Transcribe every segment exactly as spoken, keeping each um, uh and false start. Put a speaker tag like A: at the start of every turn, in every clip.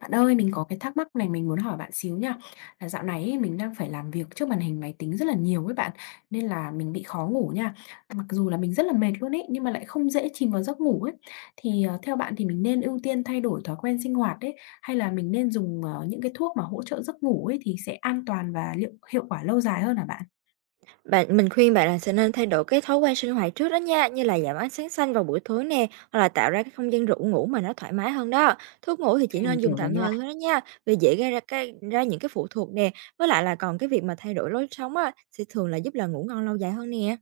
A: Bạn ơi, mình có cái thắc mắc này mình muốn hỏi bạn xíu nha. Là dạo này ấy, mình đang phải làm việc trước màn hình máy tính rất là nhiều với bạn, nên là mình bị khó ngủ nha. Mặc dù là mình rất là mệt luôn ấy, nhưng mà lại không dễ chìm vào giấc ngủ ấy. Thì ờ, theo bạn thì mình nên ưu tiên thay đổi thói quen sinh hoạt ấy, hay là mình nên dùng ờ, những cái thuốc mà hỗ trợ giấc ngủ ấy thì sẽ an toàn và liệu hiệu quả lâu dài hơn hả bạn?
B: Bạn mình khuyên bạn là sẽ nên thay đổi cái thói quen sinh hoạt trước đó nha, như là giảm ánh sáng xanh vào buổi tối nè, hoặc là tạo ra cái không gian rủ ngủ mà nó thoải mái hơn đó. Thuốc ngủ thì
A: Ok,
B: chỉ
A: mình
B: nên dùng
A: hiểu rồi
B: tạm
A: nha.
B: thời thôi đó nha, vì dễ gây ra cái ra những cái phụ thuộc nè, với lại là còn cái việc mà thay đổi lối sống á, sẽ thường là giúp là ngủ ngon lâu dài hơn nè.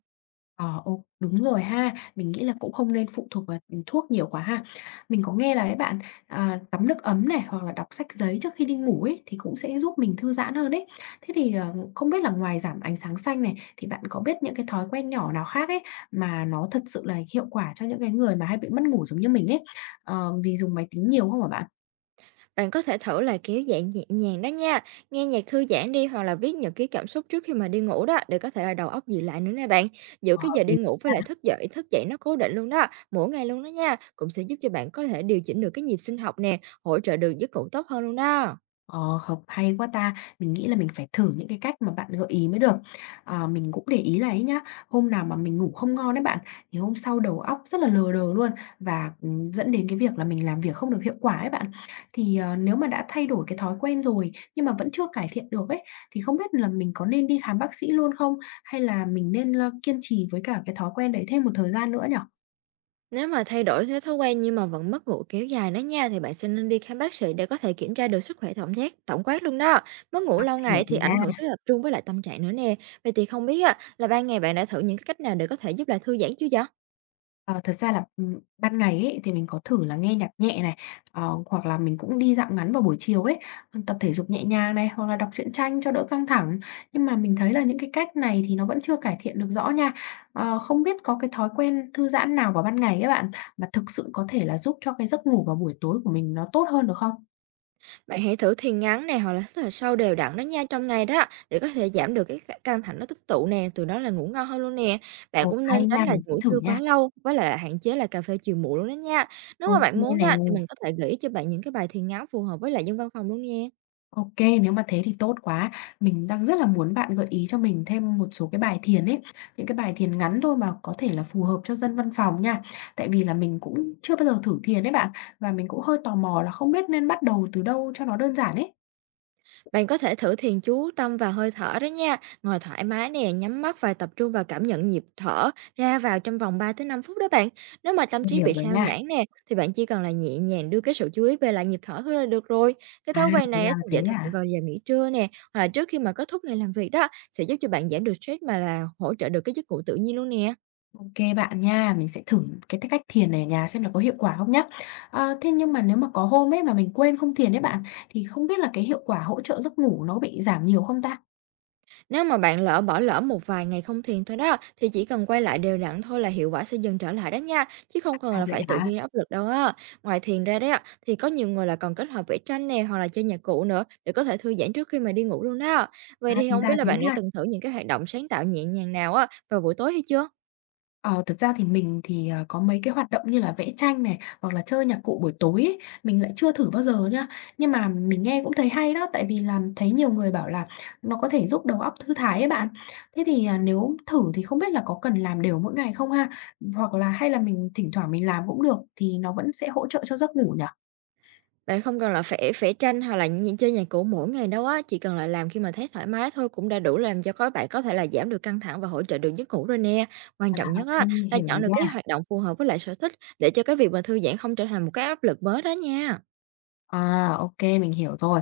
A: Ờ, ô, đúng rồi ha. Mình nghĩ là cũng không nên phụ thuộc vào thuốc nhiều quá ha. Mình có nghe là các bạn, à, tắm nước ấm này, hoặc là đọc sách giấy trước khi đi ngủ ấy, thì cũng sẽ giúp mình thư giãn hơn đấy. Thế thì, ờ, không biết là ngoài giảm ánh sáng xanh này, thì bạn có biết những cái thói quen nhỏ nào khác ấy, mà nó thật sự là hiệu quả cho những cái người mà hay bị mất ngủ giống như mình ấy, ờ, vì dùng máy tính nhiều không hả bạn?
B: Bạn có thể thử là kéo giãn nhẹ nhàng đó nha, nghe nhạc thư giãn đi hoặc là viết nhật ký cảm xúc trước khi mà đi ngủ đó, để có thể là đầu óc dịu lại nữa nè bạn. Giữ
A: Ờ,
B: cái
A: Hợp
B: giờ đi
A: lý.
B: ngủ với lại thức dậy, thức dậy nó cố định luôn đó, mỗi ngày luôn đó nha, cũng sẽ giúp cho bạn có thể điều chỉnh được cái nhịp sinh học nè, hỗ trợ được giấc ngủ tốt hơn luôn đó.
A: Ờ, Hợp hay quá ta! Mình nghĩ là mình phải thử những cái cách mà bạn gợi ý mới được. Ờ, mình cũng để ý là ấy nhá, hôm nào mà mình ngủ không ngon đấy bạn, thì hôm sau đầu óc rất là lờ đờ luôn và, ừm, dẫn đến cái việc là mình làm việc không được hiệu quả ấy bạn. Thì, ờ, nếu mà đã thay đổi cái thói quen rồi nhưng mà vẫn chưa cải thiện được ấy, thì không biết là mình có nên đi khám bác sĩ luôn không? Hay là mình nên, ơ, kiên trì với cả cái thói quen đấy thêm một thời gian nữa nhở.
B: Nếu mà thay đổi thế thói quen nhưng mà vẫn mất ngủ kéo dài đó nha, thì bạn sẽ nên đi khám bác sĩ để có thể kiểm tra được sức khỏe tổng quát tổng quát luôn đó. Mất ngủ lâu
A: Hiểu
B: ngày thì
A: rồi
B: ảnh hưởng
A: nha.
B: tới tập trung với lại tâm trạng nữa nè. Vậy thì không biết á, là ban ngày bạn đã thử những cái cách nào để có thể giúp lại thư giãn chưa vậy?
A: Ờ, Thật ra là, ừm, ban ngày ấy, thì mình có thử là nghe nhạc nhẹ này, ờ, hoặc là mình cũng đi dạo ngắn vào buổi chiều ấy, tập thể dục nhẹ nhàng này, hoặc là đọc truyện tranh cho đỡ căng thẳng. Nhưng mà mình thấy là những cái cách này thì nó vẫn chưa cải thiện được rõ nha. Ờ, không biết có cái thói quen thư giãn nào vào ban ngày á bạn, mà thực sự có thể là giúp cho cái giấc ngủ vào buổi tối của mình nó tốt hơn được không?
B: Bạn hãy thử thiền ngắn nè, hoặc là hít thở sâu đều đặn đó nha, trong ngày đó để có thể giảm được cái ca- căng thẳng nó tích tụ nè, từ đó là ngủ ngon hơn luôn nè. Bạn
A: Ồ,
B: cũng nên
A: hay
B: tránh
A: nha,
B: là
A: mình sẽ
B: ngủ
A: thử
B: trưa
A: nha.
B: quá lâu, với lại là hạn chế là cà phê chiều muộn luôn đó nha. Nếu
A: Ok
B: mà bạn
A: kê
B: muốn
A: nè.
B: đó thì mình có thể gợi ý cho bạn những cái bài thiền ngắn phù hợp với lại dân văn phòng luôn nè.
A: OK, nếu mà thế thì tốt quá. Mình đang rất là muốn bạn gợi ý cho mình thêm một số cái bài thiền ấy, những cái bài thiền ngắn thôi mà có thể là phù hợp cho dân văn phòng nha. Tại vì là mình cũng chưa bao giờ thử thiền ấy bạn, và mình cũng hơi tò mò là không biết nên bắt đầu từ đâu cho nó đơn giản ấy.
B: Bạn có thể thử thiền chú tâm vào hơi thở đó nha. Ngồi thoải mái nè, nhắm mắt và tập trung vào cảm nhận nhịp thở ra vào trong vòng ba tới năm phút đó bạn. Nếu mà tâm
A: Mình
B: trí
A: hiểu
B: bị
A: rồi
B: sao
A: nha.
B: nhãng nè thì bạn chỉ cần là nhẹ nhàng đưa cái sự chú ý về lại nhịp thở thôi là được rồi. Cái
A: À,
B: thói quen
A: thì
B: này á,
A: ra là
B: thì
A: thế
B: dễ thực hiện
A: à?
B: vào giờ nghỉ trưa nè, hoặc là trước khi mà kết thúc ngày làm việc đó, sẽ giúp cho bạn giảm được stress mà là hỗ trợ được cái giấc ngủ tự nhiên luôn nè.
A: OK bạn nha, mình sẽ thử cái cách thiền này ở nhà xem là có hiệu quả không nhá. Ờ, thế nhưng mà nếu mà có hôm ấy mà mình quên không thiền ấy bạn, thì không biết là cái hiệu quả hỗ trợ giấc ngủ nó bị giảm nhiều không ta?
B: Nếu mà bạn lỡ bỏ lỡ một vài ngày không thiền thôi đó, thì chỉ cần quay lại đều đặn thôi là hiệu quả sẽ dần trở lại đó nha, chứ không cần
A: À,
B: là
A: vậy
B: phải tự
A: hả?
B: ghi áp lực đâu á. Ngoài thiền ra đấy ạ, thì có nhiều người là còn kết hợp vẽ tranh nè hoặc là chơi nhạc cụ nữa, để có thể thư giãn trước khi mà đi ngủ luôn đó. Vậy
A: À,
B: thì
A: thì
B: không biết
A: ra
B: là
A: thế
B: bạn đã
A: ha.
B: từng thử những cái hoạt động sáng tạo nhẹ nhàng nào á vào buổi tối hay chưa?
A: Ờ, Thực ra thì mình thì, à, có mấy cái hoạt động như là vẽ tranh này, hoặc là chơi nhạc cụ buổi tối ấy, mình lại chưa thử bao giờ nhá. Nhưng mà mình nghe cũng thấy hay đó, tại vì là thấy nhiều người bảo là nó có thể giúp đầu óc thư thái ấy bạn. Thế thì, à, nếu thử thì không biết là có cần làm đều mỗi ngày không ha? Hoặc là hay là mình thỉnh thoảng mình làm cũng được thì nó vẫn sẽ hỗ trợ cho giấc ngủ nhỉ?
B: Bạn không cần là vẽ vẽ tranh hoặc là nh chơi nhạc cụ mỗi ngày đâu á, chỉ cần là làm khi mà thấy thoải mái thôi cũng đã đủ làm cho các bạn có thể là giảm được căng thẳng và hỗ trợ được giấc ngủ rồi nè. Quan
A: À,
B: trọng
A: ô
B: nhất á,
A: Mình
B: là
A: hiểu
B: chọn
A: rồi
B: được cái
A: nha.
B: hoạt động phù hợp với lại sở thích, để cho cái việc mà thư giãn không trở thành một cái áp lực mới đó nha.
A: À, ô Mình hiểu rồi.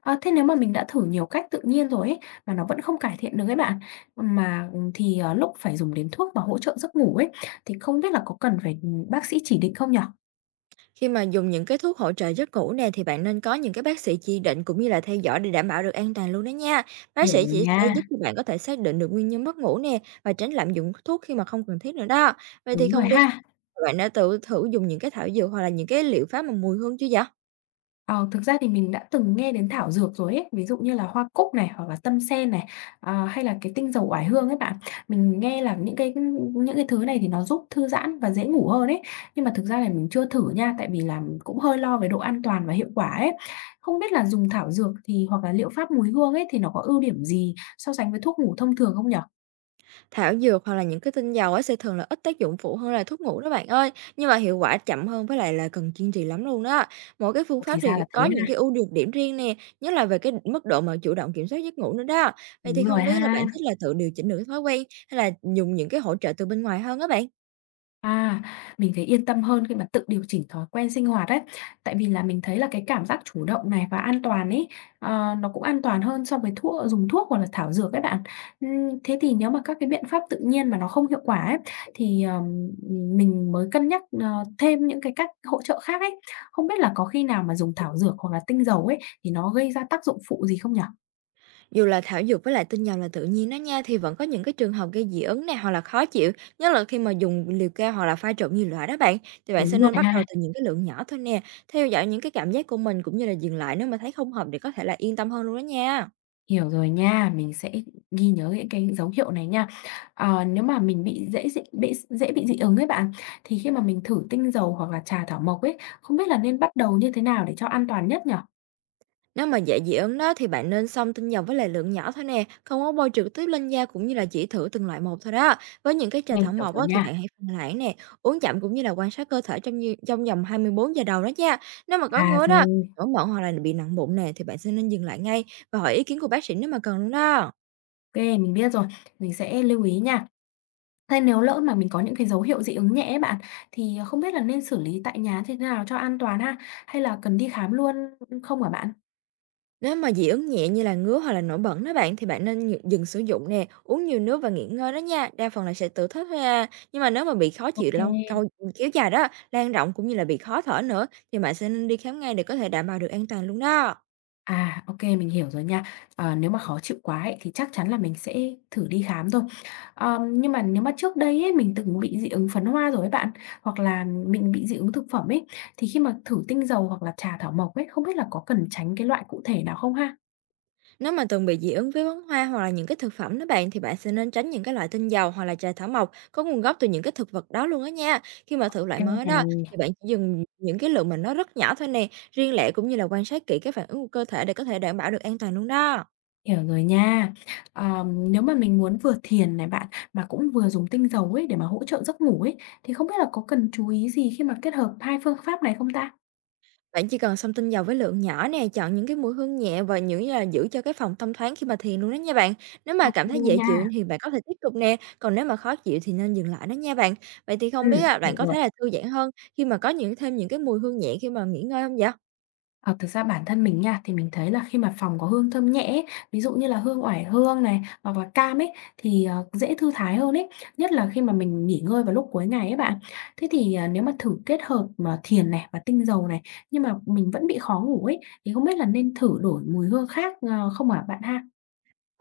A: Ơ, thế nếu mà mình đã thử nhiều cách tự nhiên rồi ấy, mà nó vẫn không cải thiện được ấy bạn, mà, ừ, thì, ờ, lúc phải dùng đến thuốc và hỗ trợ giấc ngủ ấy, thì không biết là có cần phải, ừ, bác sĩ chỉ định không nhở?
B: Khi mà dùng những cái thuốc hỗ trợ giấc ngủ nè, thì bạn nên có những cái bác sĩ chỉ định cũng như là theo dõi để đảm bảo được an toàn luôn đó nha. Bác
A: Hiểu
B: sĩ
A: rồi
B: chỉ sẽ giúp
A: nha,
B: cho bạn có thể xác định được nguyên nhân mất ngủ nè, và tránh lạm dụng thuốc khi mà không cần thiết nữa đó. Vậy thì
A: đúng rồi
B: không biết,
A: ha.
B: Bạn đã tự thử dùng những cái thảo dược hoặc là những cái liệu pháp mà mùi hương chưa vậy?
A: Ờ, Thực ra thì mình đã từng nghe đến thảo dược rồi ấy, ví dụ như là hoa cúc này, hoặc là tâm sen này, à, hay là cái tinh dầu oải hương ấy bạn. Mình nghe là những cái những cái thứ này thì nó giúp thư giãn và dễ ngủ hơn ấy, nhưng mà thực ra là mình chưa thử nha, tại vì là cũng hơi lo về độ an toàn và hiệu quả ấy. Không biết là dùng thảo dược thì hoặc là liệu pháp mùi hương ấy thì nó có ưu điểm gì so sánh với thuốc ngủ thông thường không nhở.
B: Thảo dược hoặc là những cái tinh dầu ấy sẽ thường là ít tác dụng phụ hơn là thuốc ngủ đó bạn ơi, nhưng mà hiệu quả chậm hơn, với lại là cần kiên trì lắm luôn đó. Mỗi cái phương pháp
A: Thì ra
B: thì
A: là thế
B: có
A: ha,
B: những cái ưu nhược điểm riêng nè, nhất là về cái mức độ mà chủ động kiểm soát giấc ngủ nữa đó. Vậy
A: đúng
B: thì
A: rồi
B: không biết là
A: ha.
B: bạn thích là tự điều chỉnh được cái thói quen, hay là dùng những cái hỗ trợ từ bên ngoài hơn á bạn?
A: À, mình thấy yên tâm hơn khi mà tự điều chỉnh thói quen sinh hoạt ấy. Tại vì là mình thấy là cái cảm giác chủ động này và an toàn ấy, ờ, nó cũng an toàn hơn so với thuốc ờ, dùng thuốc hoặc là thảo dược các bạn. Ừm, thế thì nếu mà các cái biện pháp tự nhiên mà nó không hiệu quả ấy, thì, ờm, mình mới cân nhắc, ờ, thêm những cái cách hỗ trợ khác ấy. Không biết là có khi nào mà dùng thảo dược hoặc là tinh dầu ấy, thì nó gây ra tác dụng phụ gì không nhở?
B: Dù là thảo dược với lại tinh dầu là tự nhiên đó nha, thì vẫn có những cái trường hợp gây dị ứng này hoặc là khó chịu, nhất là khi mà dùng liều cao hoặc là pha trộn nhiều loại đó bạn. Thì bạn sẽ
A: Đúng rồi
B: nên bắt đầu
A: ha.
B: từ những cái lượng nhỏ thôi nè, theo dõi những cái cảm giác của mình, cũng như là dừng lại nếu mà thấy không hợp, để có thể là yên tâm hơn luôn đó nha.
A: Hiểu rồi nha, mình sẽ ghi nhớ những cái dấu hiệu này nha. Ờ, nếu mà mình bị dễ dị bị dễ bị dị ứng ấy bạn, thì khi mà mình thử tinh dầu hoặc là trà thảo mộc ấy, không biết là nên bắt đầu như thế nào để cho an toàn nhất nhở.
B: Nếu mà dễ dị ứng đó thì bạn nên xông tinh dầu với lại lượng nhỏ thôi nè, không có bôi trực tiếp lên da, cũng như là chỉ thử từng loại một thôi đó. Với những cái trà
A: Mình
B: thảo
A: hiểu
B: mộc
A: rồi
B: á, thì
A: nha.
B: bạn hãy phân loãng nè, uống chậm, cũng như là quan sát cơ thể trong như, trong vòng hai mươi bốn giờ đầu đó nha. Nếu mà có
A: À,
B: ngứa đó,
A: rồi,
B: nổi mẩn hoặc là bị nặng bụng nè, thì bạn sẽ nên dừng lại ngay và hỏi ý kiến của bác sĩ nếu mà cần luôn đó.
A: OK, mình biết rồi, mình sẽ lưu ý nha. Thế nếu lỡ mà mình có những cái dấu hiệu dị ứng nhẹ ấy bạn, thì không biết là nên xử lý tại nhà thế nào cho an toàn ha? Hay là cần đi khám luôn không hả bạn?
B: Nếu mà dị ứng nhẹ như là ngứa hoặc là nổi bẩn đó bạn, thì bạn nên nhự- dừng sử dụng nè, uống nhiều nước và nghỉ ngơi đó nha, đa phần là sẽ tự thích thôi à. Nhưng mà nếu mà bị khó chịu lâu
A: OK.
B: câu kéo dài đó, lan rộng cũng như là bị khó thở nữa, thì bạn sẽ nên đi khám ngay để có thể đảm bảo được an toàn luôn đó.
A: À, ok mình hiểu rồi nha. Ờ, nếu mà khó chịu quá ấy, thì chắc chắn là mình sẽ thử đi khám thôi. Ờm, nhưng mà nếu mà trước đây ấy, mình từng bị dị ứng phấn hoa rồi ấy bạn, hoặc là mình bị dị ứng thực phẩm ấy, thì khi mà thử tinh dầu hoặc là trà thảo mộc ấy, không biết là có cần tránh cái loại cụ thể nào không ha?
B: Nếu mà từng bị dị ứng với bóng hoa hoặc là những cái thực phẩm đó bạn, thì bạn sẽ nên tránh những cái loại tinh dầu hoặc là trà thảo mộc có nguồn gốc từ những cái thực vật đó luôn á nha. Khi mà thử loại
A: Cái
B: mới đó
A: này.
B: thì bạn chỉ dùng những cái lượng mà nó rất nhỏ thôi nè, riêng lẻ, cũng như là quan sát kỹ cái phản ứng của cơ thể để có thể đảm bảo được an toàn luôn đó.
A: Hiểu rồi nha. Ờm, nếu mà mình muốn vừa thiền này bạn, mà cũng vừa dùng tinh dầu ấy để mà hỗ trợ giấc ngủ ấy, thì không biết là có cần chú ý gì khi mà kết hợp hai phương pháp này không ta?
B: Bạn chỉ cần xông tinh dầu với lượng nhỏ nè, chọn những cái mùi hương nhẹ và những là giữ cho cái phòng thông thoáng khi mà thiền luôn đó nha bạn. Nếu mà cảm thấy
A: Ô
B: dễ
A: nha.
B: chịu thì bạn có thể tiếp tục nè, còn nếu mà khó chịu thì nên dừng lại đó nha bạn. Vậy thì
A: Ừ.
B: không biết là bạn
A: Được
B: có
A: rồi.
B: thấy là thư giãn hơn khi mà có những thêm những cái mùi hương nhẹ khi mà nghỉ ngơi không vậy?
A: Ờ, Thực ra bản thân mình nha, thì mình thấy là khi mà phòng có hương thơm nhẹ ấy, ví dụ như là hương oải hương này, hoặc là cam ấy, thì, ờ, dễ thư thái hơn ấy, nhất là khi mà mình nghỉ ngơi vào lúc cuối ngày ấy bạn. Thế thì, à, nếu mà thử kết hợp mà thiền này và tinh dầu này, nhưng mà mình vẫn bị khó ngủ ấy, thì không biết là nên thử đổi mùi hương khác, ờ, không ạ bạn ha?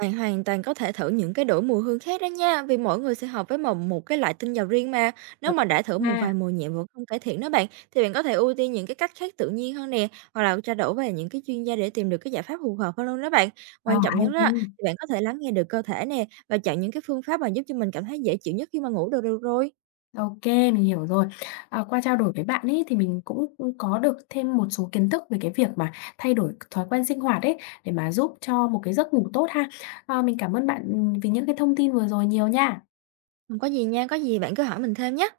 B: Bạn hoàn toàn có thể thử những cái đổi mùi hương khác đó nha, vì mỗi người sẽ hợp với một một cái loại tinh dầu riêng mà. Nếu
A: Được.
B: mà đã thử một
A: À,
B: vài mùi nhẹ vẫn không cải thiện đó bạn, thì bạn có thể ưu tiên những cái cách khác tự nhiên hơn nè, hoặc là trao đổi với những cái chuyên gia để tìm được cái giải pháp phù hợp hơn luôn đó bạn.
A: ờ,
B: Quan trọng
A: Hay
B: nhất
A: nha.
B: đó, thì bạn có thể lắng nghe được cơ thể nè và chọn những cái phương pháp mà giúp cho mình cảm thấy dễ chịu nhất khi mà ngủ được được rồi.
A: OK, mình hiểu rồi. Ờ, qua trao đổi với bạn ấy thì mình cũng có được thêm một số kiến thức về cái việc mà thay đổi thói quen sinh hoạt ấy, để mà giúp cho một cái giấc ngủ tốt ha. Ờ, mình cảm ơn bạn, ừm, vì những cái thông tin vừa rồi nhiều nha.
B: Không có gì nha, có gì bạn cứ hỏi mình thêm nhé.